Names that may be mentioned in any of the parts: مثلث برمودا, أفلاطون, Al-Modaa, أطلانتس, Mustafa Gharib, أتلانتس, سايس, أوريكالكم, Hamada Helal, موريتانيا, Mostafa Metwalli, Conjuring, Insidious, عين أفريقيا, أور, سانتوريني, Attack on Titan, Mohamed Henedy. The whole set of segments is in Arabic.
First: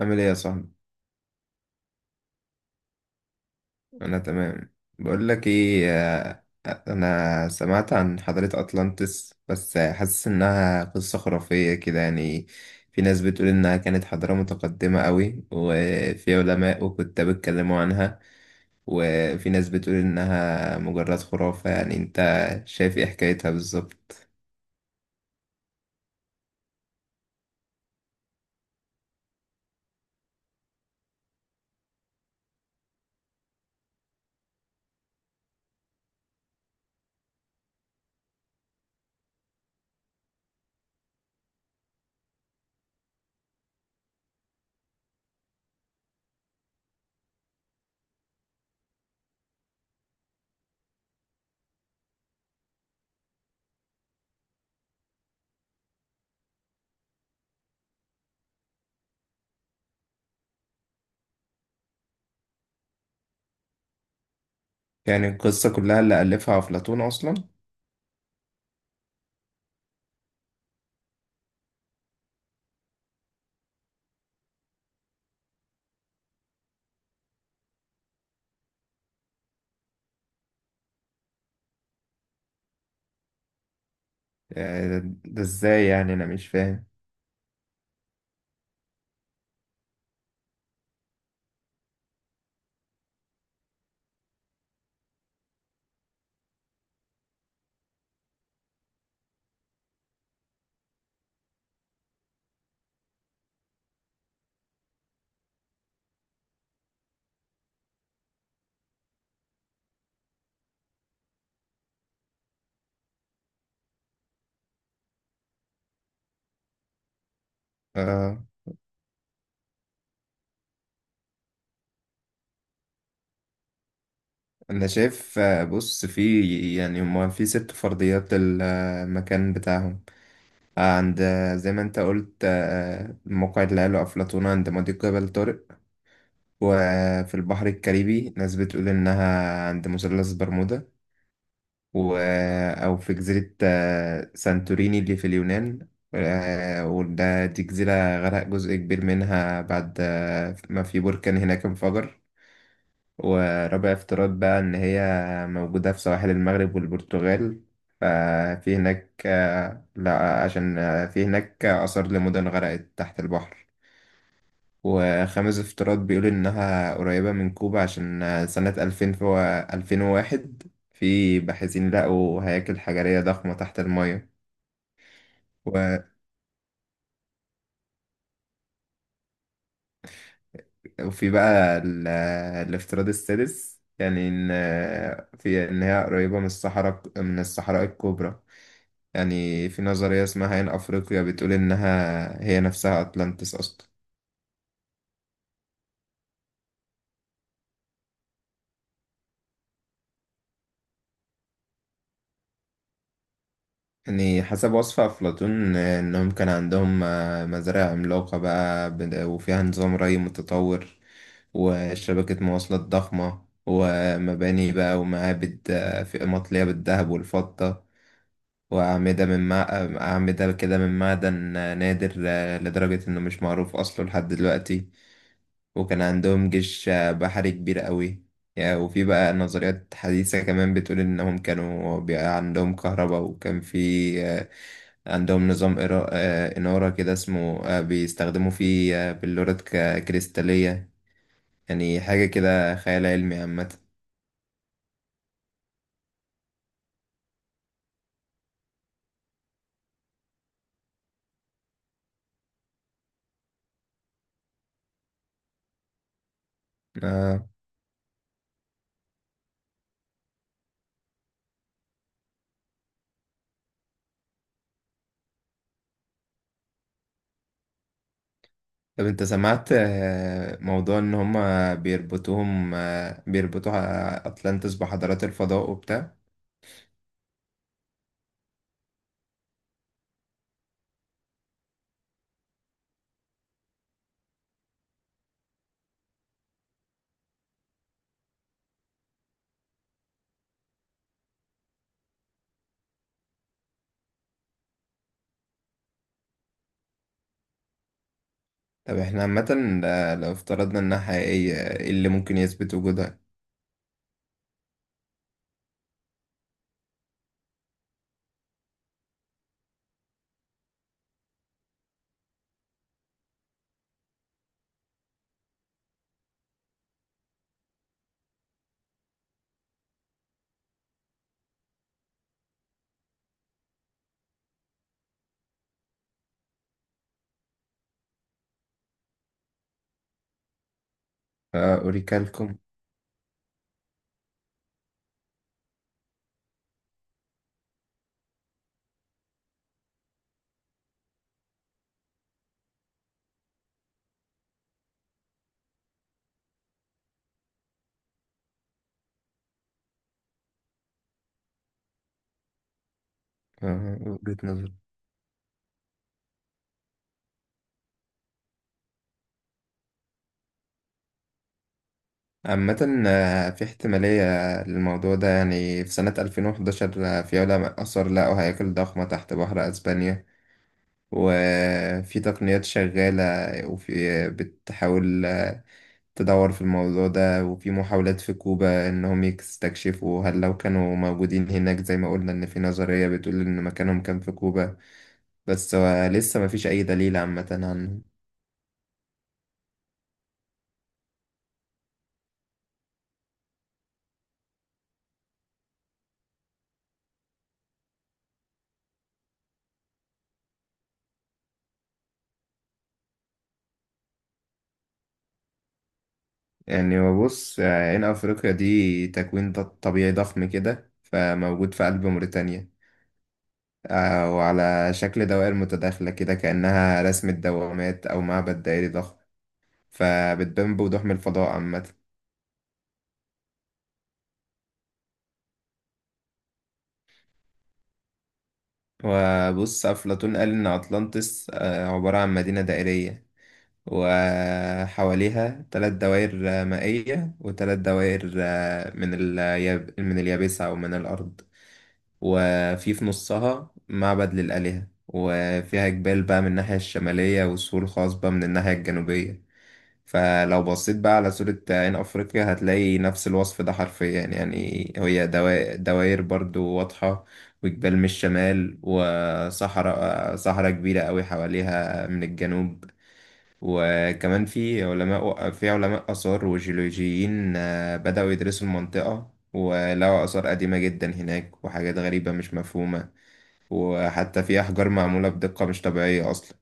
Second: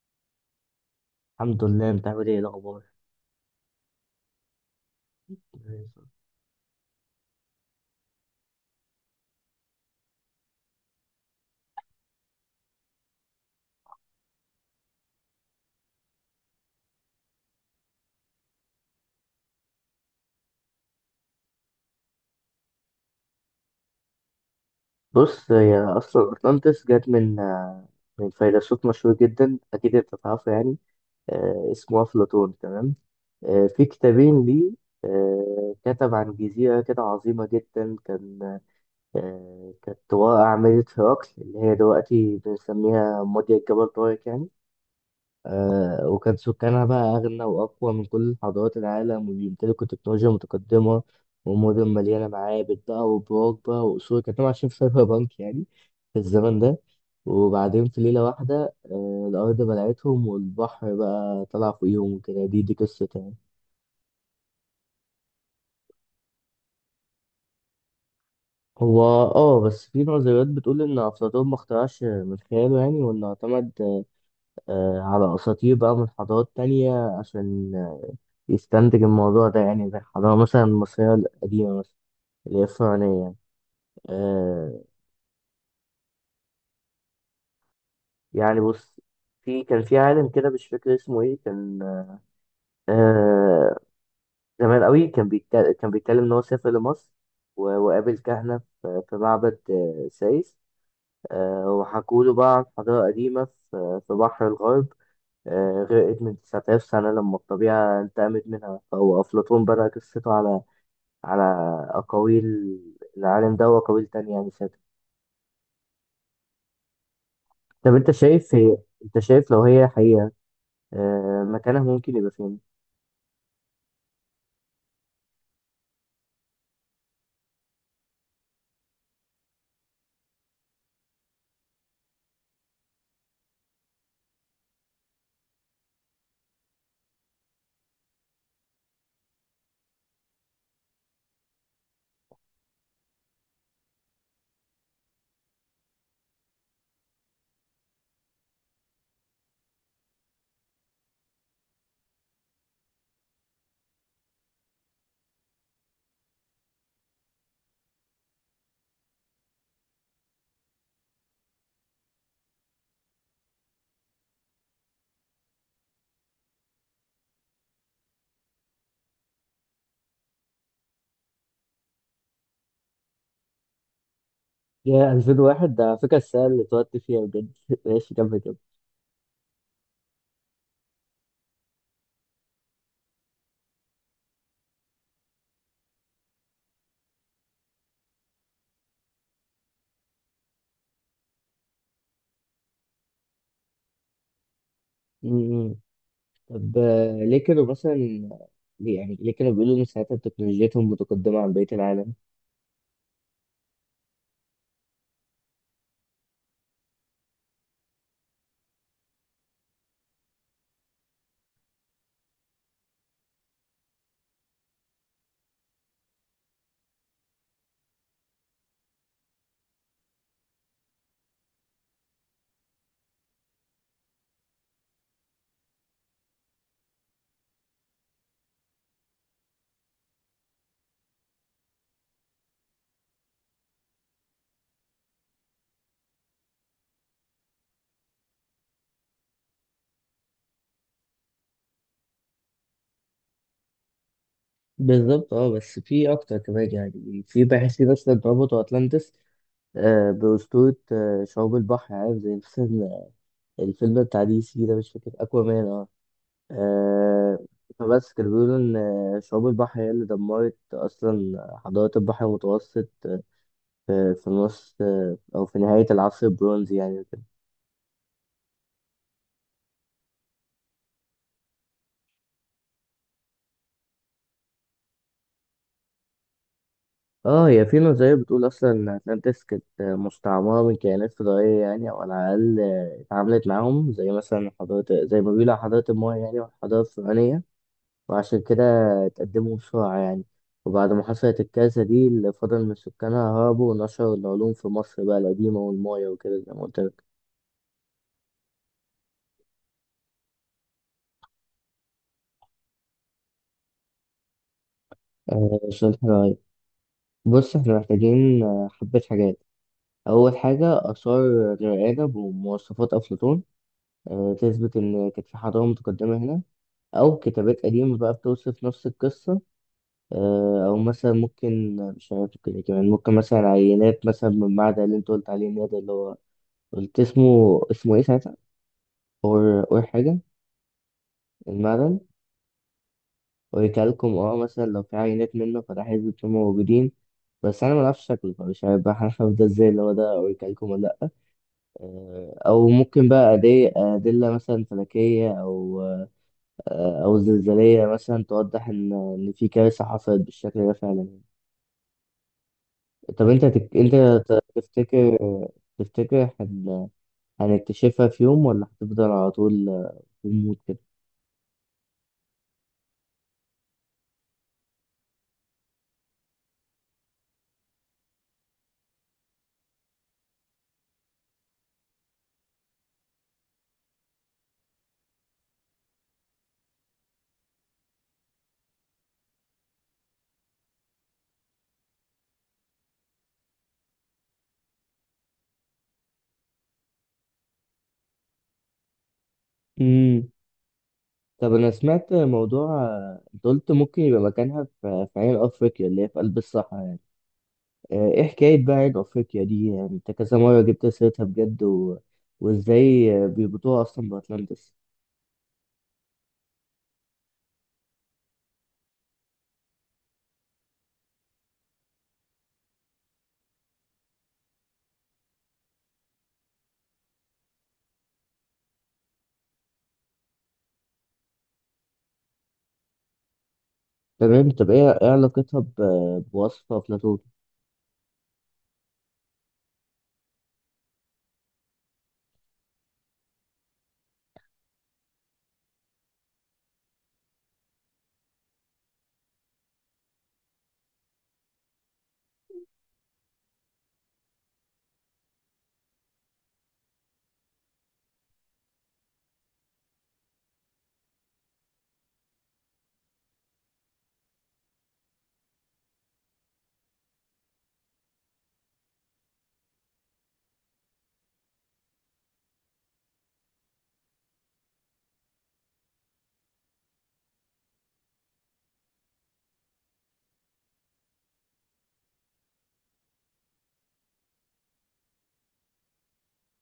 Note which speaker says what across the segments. Speaker 1: عامل ايه يا صاحبي؟
Speaker 2: الحمد لله، انت عامل ايه الاخبار؟
Speaker 1: انا تمام. بقول لك ايه، انا سمعت عن حضارة اطلانتس، بس حاسس انها قصة خرافية كده يعني. في ناس بتقول انها كانت حضارة متقدمة قوي وفي علماء وكتاب اتكلموا عنها، وفي ناس بتقول انها مجرد خرافة. يعني انت شايف ايه حكايتها بالظبط؟
Speaker 2: بص، هي اصلا اطلانتس جت من من فيلسوف مشهور جدا، اكيد انت تعرفه يعني. اسمه افلاطون، تمام. في كتابين ليه. كتب عن جزيرة كده عظيمة جدا، كان كانت واقع عملة هرقل اللي هي دلوقتي بنسميها مضيق جبل طارق يعني. وكان سكانها بقى أغنى وأقوى من كل حضارات العالم، وبيمتلكوا تكنولوجيا متقدمة ومدن مليانة معابد بقى وبراج بقى وقصور، كانوا عايشين في سايبر بانك يعني في الزمن ده. وبعدين في ليلة واحدة الأرض بلعتهم والبحر بقى طلع فوقيهم، وكده دي قصة يعني.
Speaker 1: يعني القصة كلها اللي ألفها أفلاطون أصلا؟
Speaker 2: هو بس في نظريات بتقول إن أفلاطون ما اخترعش من خياله يعني، وإنه اعتمد على أساطير بقى من حضارات تانية عشان يستنتج الموضوع ده، يعني زي الحضارة مثلا المصرية القديمة مثلا، اللي هي الفرعونية يعني. آه
Speaker 1: ده ده ازاي يعني؟ أنا مش فاهم.
Speaker 2: يعني بص، في كان في عالم كده مش فاكر اسمه ايه، كان آه زمان قوي، كان بيتكلم ان هو سافر لمصر وقابل كهنة في في معبد سايس. وحكوا له بقى عن حضارة قديمة في في بحر الغرب. غرقت من 9000 سنة لما الطبيعة انتقمت منها، فهو أفلاطون بدأ قصته على أقاويل العالم ده وأقاويل تانية يعني. طب
Speaker 1: آه.
Speaker 2: انت شايف لو هي حقيقة مكانها ممكن يبقى فين؟
Speaker 1: انا شايف، بص، في يعني هما في ست فرضيات المكان بتاعهم. عند، زي ما انت قلت، موقع اللي قاله افلاطون عند مضيق جبل طارق. وفي البحر الكاريبي ناس بتقول انها عند مثلث برمودا. و او في جزيرة، سانتوريني اللي في اليونان. آه، وده دي جزيرة غرق جزء كبير منها بعد، ما في بركان هناك انفجر. ورابع افتراض بقى إن هي موجودة في سواحل المغرب والبرتغال. ففي هناك، آه، لا عشان، في هناك آثار لمدن غرقت تحت البحر. وخامس افتراض بيقول إنها قريبة من كوبا، عشان، سنة ألفين وواحد في باحثين لقوا هياكل حجرية ضخمة تحت المية.
Speaker 2: يا 2001، ده على
Speaker 1: و-
Speaker 2: فكرة السنة اللي اتولدت فيها بجد ماشي، كمل كده.
Speaker 1: وفي بقى الافتراض السادس، يعني إن، آه، في إن هي قريبة من الصحراء، من الصحراء الكبرى. يعني في نظرية اسمها عين أفريقيا بتقول إنها هي نفسها أتلانتس أصلا.
Speaker 2: مم. طب آه، ليه كانوا مثلا ليه يعني ليه كانوا بيقولوا ان ساعتها تكنولوجيتهم متقدمة عن بقية العالم؟
Speaker 1: يعني حسب وصف أفلاطون، إنهم كان عندهم، مزارع عملاقة بقى وفيها نظام ري متطور، وشبكة مواصلات ضخمة، ومباني بقى ومعابد، في مطلية بالذهب والفضة. وأعمدة من مع... أعمدة كده من معدن، نادر، لدرجة إنه مش معروف أصله لحد دلوقتي. وكان عندهم جيش، بحري كبير قوي يعني. وفي بقى نظريات حديثة كمان بتقول إنهم كانوا بقى عندهم كهرباء، وكان في، آه، عندهم نظام إنارة كده اسمه، بيستخدموا فيه، بلورات كريستالية. يعني حاجة كده خيال علمي عامة.
Speaker 2: بالظبط. اه بس في اكتر كمان يعني. في باحثين اصلا ربطوا اتلانتس بأسطورة شعوب البحر، عارف، زي مثلا الفيلم بتاع دي سي ده، مش فاكر، اكوامان. آه،
Speaker 1: آه،
Speaker 2: فبس كانوا بيقولوا إن شعاب البحر هي اللي دمرت أصلا حضارات البحر المتوسط في نص أو في نهاية العصر البرونزي يعني وكده.
Speaker 1: طب أنت سمعت، موضوع إن هما بيربطوهم آه، بيربطوا أتلانتس بحضارات الفضاء وبتاع؟
Speaker 2: اه هي في نظرية بتقول أصلا إن أتلانتس كانت مستعمرة من كائنات فضائية يعني، أو على الأقل اتعاملت معاهم، زي مثلا حضارة زي ما بيقولوا على حضارة المايا يعني والحضارة الفرعونية، وعشان كده اتقدموا بسرعة يعني. وبعد ما حصلت الكارثة دي، اللي فضل من سكانها هربوا ونشروا العلوم في مصر بقى القديمة والمايا وكده، زي ما قلت لك.
Speaker 1: طب احنا عامة، لو افترضنا انها حقيقية، ايه اللي ممكن يثبت وجودها؟
Speaker 2: شوية حاجات. بص احنا محتاجين حبة حاجات. أول حاجة، آثار رؤية بمواصفات أفلاطون تثبت إن كانت في حضارة متقدمة هنا، أو كتابات قديمة بقى بتوصف نفس القصة، أو مثلا ممكن، مش عارف كده، كمان ممكن مثلا عينات مثلا من المعدن اللي أنت قلت عليه إن هو ده، اللي هو قلت اسمه إيه ساعتها؟ أور حاجة، المعدن.
Speaker 1: أوريكالكم.
Speaker 2: ويكلكم، مثلا لو في عينات منه، فده هيبقوا موجودين. بس انا ملعبش شكله، فمش هيبقى هنعرف ده ازاي اللي هو ده اوريكالكم ولا لا. او ممكن بقى ادله مثلا فلكيه، او او زلزاليه مثلا توضح ان في كارثه حصلت بالشكل ده فعلا. طب انت تك... انت
Speaker 1: وجهة
Speaker 2: ت-
Speaker 1: نظر.
Speaker 2: تفتكر تفتكر هنكتشفها في يوم، ولا هتفضل على طول في الموت
Speaker 1: عامة، في احتمالية للموضوع ده. يعني في سنة 2011، في علماء آثار لقوا هياكل ضخمة تحت بحر أسبانيا، وفي تقنيات شغالة وفي بتحاول، تدور في الموضوع ده. وفي محاولات في كوبا إنهم يستكشفوا، هل لو كانوا موجودين هناك زي ما قلنا إن في نظرية بتقول إن مكانهم كان في كوبا. بس، لسه مفيش أي دليل عامة عنه.
Speaker 2: كده؟ طب انا سمعت موضوع. انت قلت ممكن يبقى مكانها في عين افريقيا اللي هي في قلب الصحراء يعني. ايه حكايه بقى عين افريقيا دي يعني؟ انت كذا مره جبت سيرتها بجد وازاي بيربطوها اصلا باتلانتس؟
Speaker 1: يعني ببص، عين أفريقيا دي تكوين طبيعي ضخم كده، فموجود في قلب موريتانيا، وعلى شكل دوائر متداخلة كده، كأنها رسمة دوامات أو معبد دائري ضخم، فبتبان بوضوح من الفضاء عامة.
Speaker 2: تمام. طب إيه علاقتها بوصفه افلاطون؟
Speaker 1: وبص، أفلاطون قال إن أطلانتس، عبارة عن مدينة دائرية، وحواليها ثلاث دوائر، مائية، وثلاث دوائر، من اليابسة أو من الأرض. وفي نصها معبد للآلهة، وفيها جبال بقى من الناحية الشمالية، والسور الخاص بقى من الناحية الجنوبية. فلو بصيت بقى على صورة عين أفريقيا، هتلاقي نفس الوصف ده حرفيا. يعني هي دوائر برضو واضحة، وجبال من الشمال، صحراء كبيرة أوي حواليها من الجنوب. وكمان في علماء آثار وجيولوجيين، بدأوا يدرسوا المنطقة، ولقوا آثار قديمة جدا هناك، وحاجات غريبة مش مفهومة، وحتى في أحجار معمولة بدقة مش طبيعية أصلا.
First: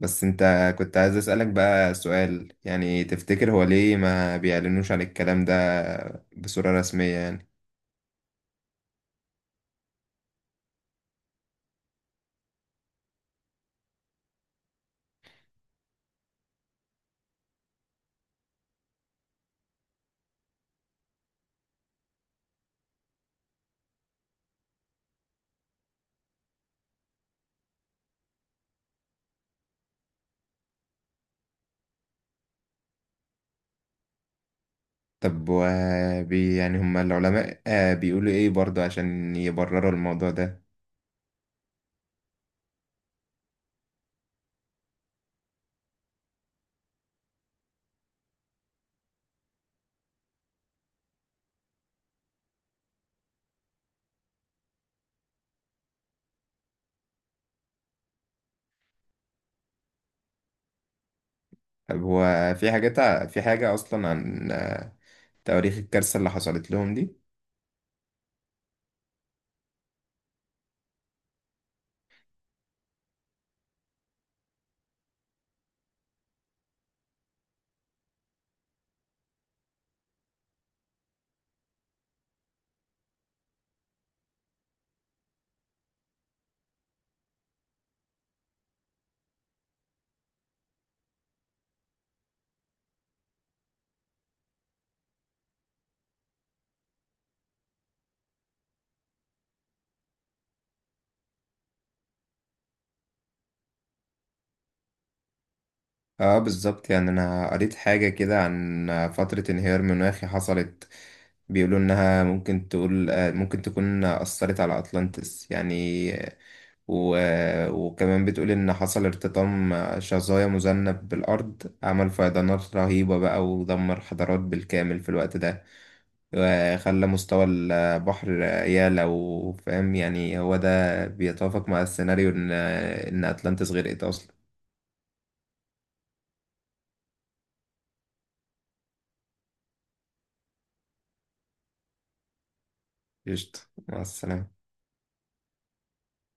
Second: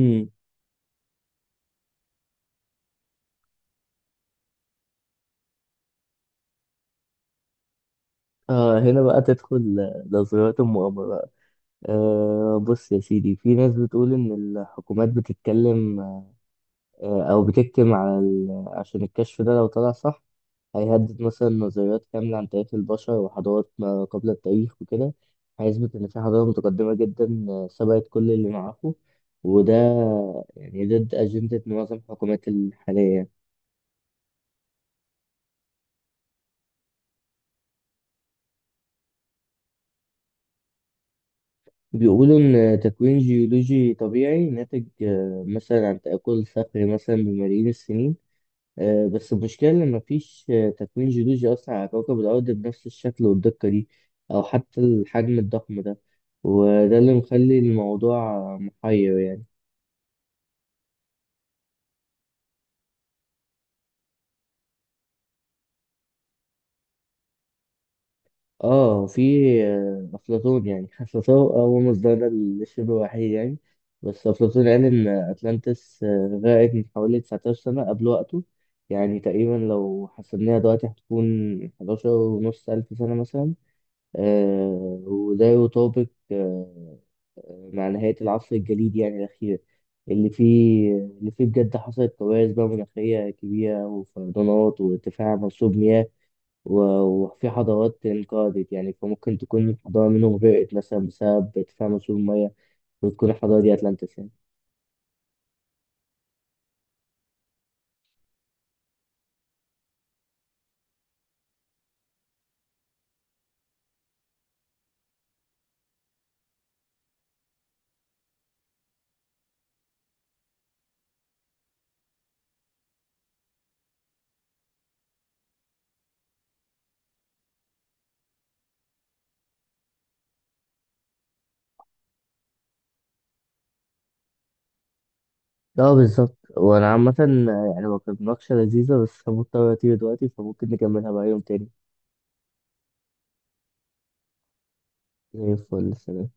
Speaker 1: بس أنت، كنت عايز أسألك بقى سؤال، يعني تفتكر هو ليه ما بيعلنوش عن الكلام ده بصورة رسمية يعني؟
Speaker 2: اه هنا بقى تدخل نظريات المؤامره بقى. آه، بص يا سيدي، في ناس بتقول ان الحكومات بتتكلم او بتكتم عشان الكشف ده لو طلع صح هيهدد مثلا نظريات كاملة عن تاريخ البشر وحضارات ما قبل التاريخ وكده، هيثبت إن في حضارة متقدمة جدا سبقت كل اللي معاهم، وده يعني ضد أجندة معظم الحكومات الحالية.
Speaker 1: طب و يعني هما العلماء، بيقولوا إيه برضه عشان يبرروا الموضوع ده؟
Speaker 2: بيقولوا إن تكوين جيولوجي طبيعي ناتج مثلا عن تآكل صخري مثلا بملايين السنين، بس المشكلة إن مفيش تكوين جيولوجي أصلا على كوكب الأرض بنفس الشكل والدقة دي، أو حتى الحجم الضخم ده. وده اللي مخلي الموضوع محير يعني.
Speaker 1: طب هو في حاجات في حاجة أصلا عن، تواريخ الكارثة اللي حصلت لهم دي؟
Speaker 2: اه في افلاطون يعني حسسه، هو مصدرنا للشبه الوحيد يعني. بس افلاطون قال ان اتلانتس غرقت من حوالي 19 سنه قبل وقته، يعني تقريبا لو حسبناها دلوقتي هتكون 11 ونص الف سنه مثلا. وده يطابق آه مع نهايه العصر الجليدي يعني الاخير، اللي فيه بجد حصلت كوارث بقى مناخيه كبيره وفيضانات وارتفاع منسوب مياه، وفي حضارات انقرضت يعني. فممكن تكون حضارة منهم غرقت مثلا بسبب ارتفاع مستوى المية، وتكون الحضارة دي أتلانتس يعني.
Speaker 1: اه بالظبط، يعني انا قريت حاجة كده عن فترة انهيار مناخي حصلت، بيقولوا انها ممكن تقول، ممكن تكون اثرت على اطلانتس يعني، آه، و... آه، وكمان بتقول ان حصل ارتطام شظايا مذنب بالارض، عمل فيضانات رهيبة بقى، ودمر حضارات بالكامل في الوقت ده، وخلى مستوى البحر يعلى. وفاهم يعني، هو ده بيتوافق مع السيناريو ان اتلانتس غرقت اصلا.
Speaker 2: اه بالظبط. وانا عامة يعني ما كانت مناقشة لذيذة، بس مضطر اطير دلوقتي، فممكن نكملها بقى يوم تاني.
Speaker 1: قشطة، مع السلامة.
Speaker 2: زي الفل، سلام.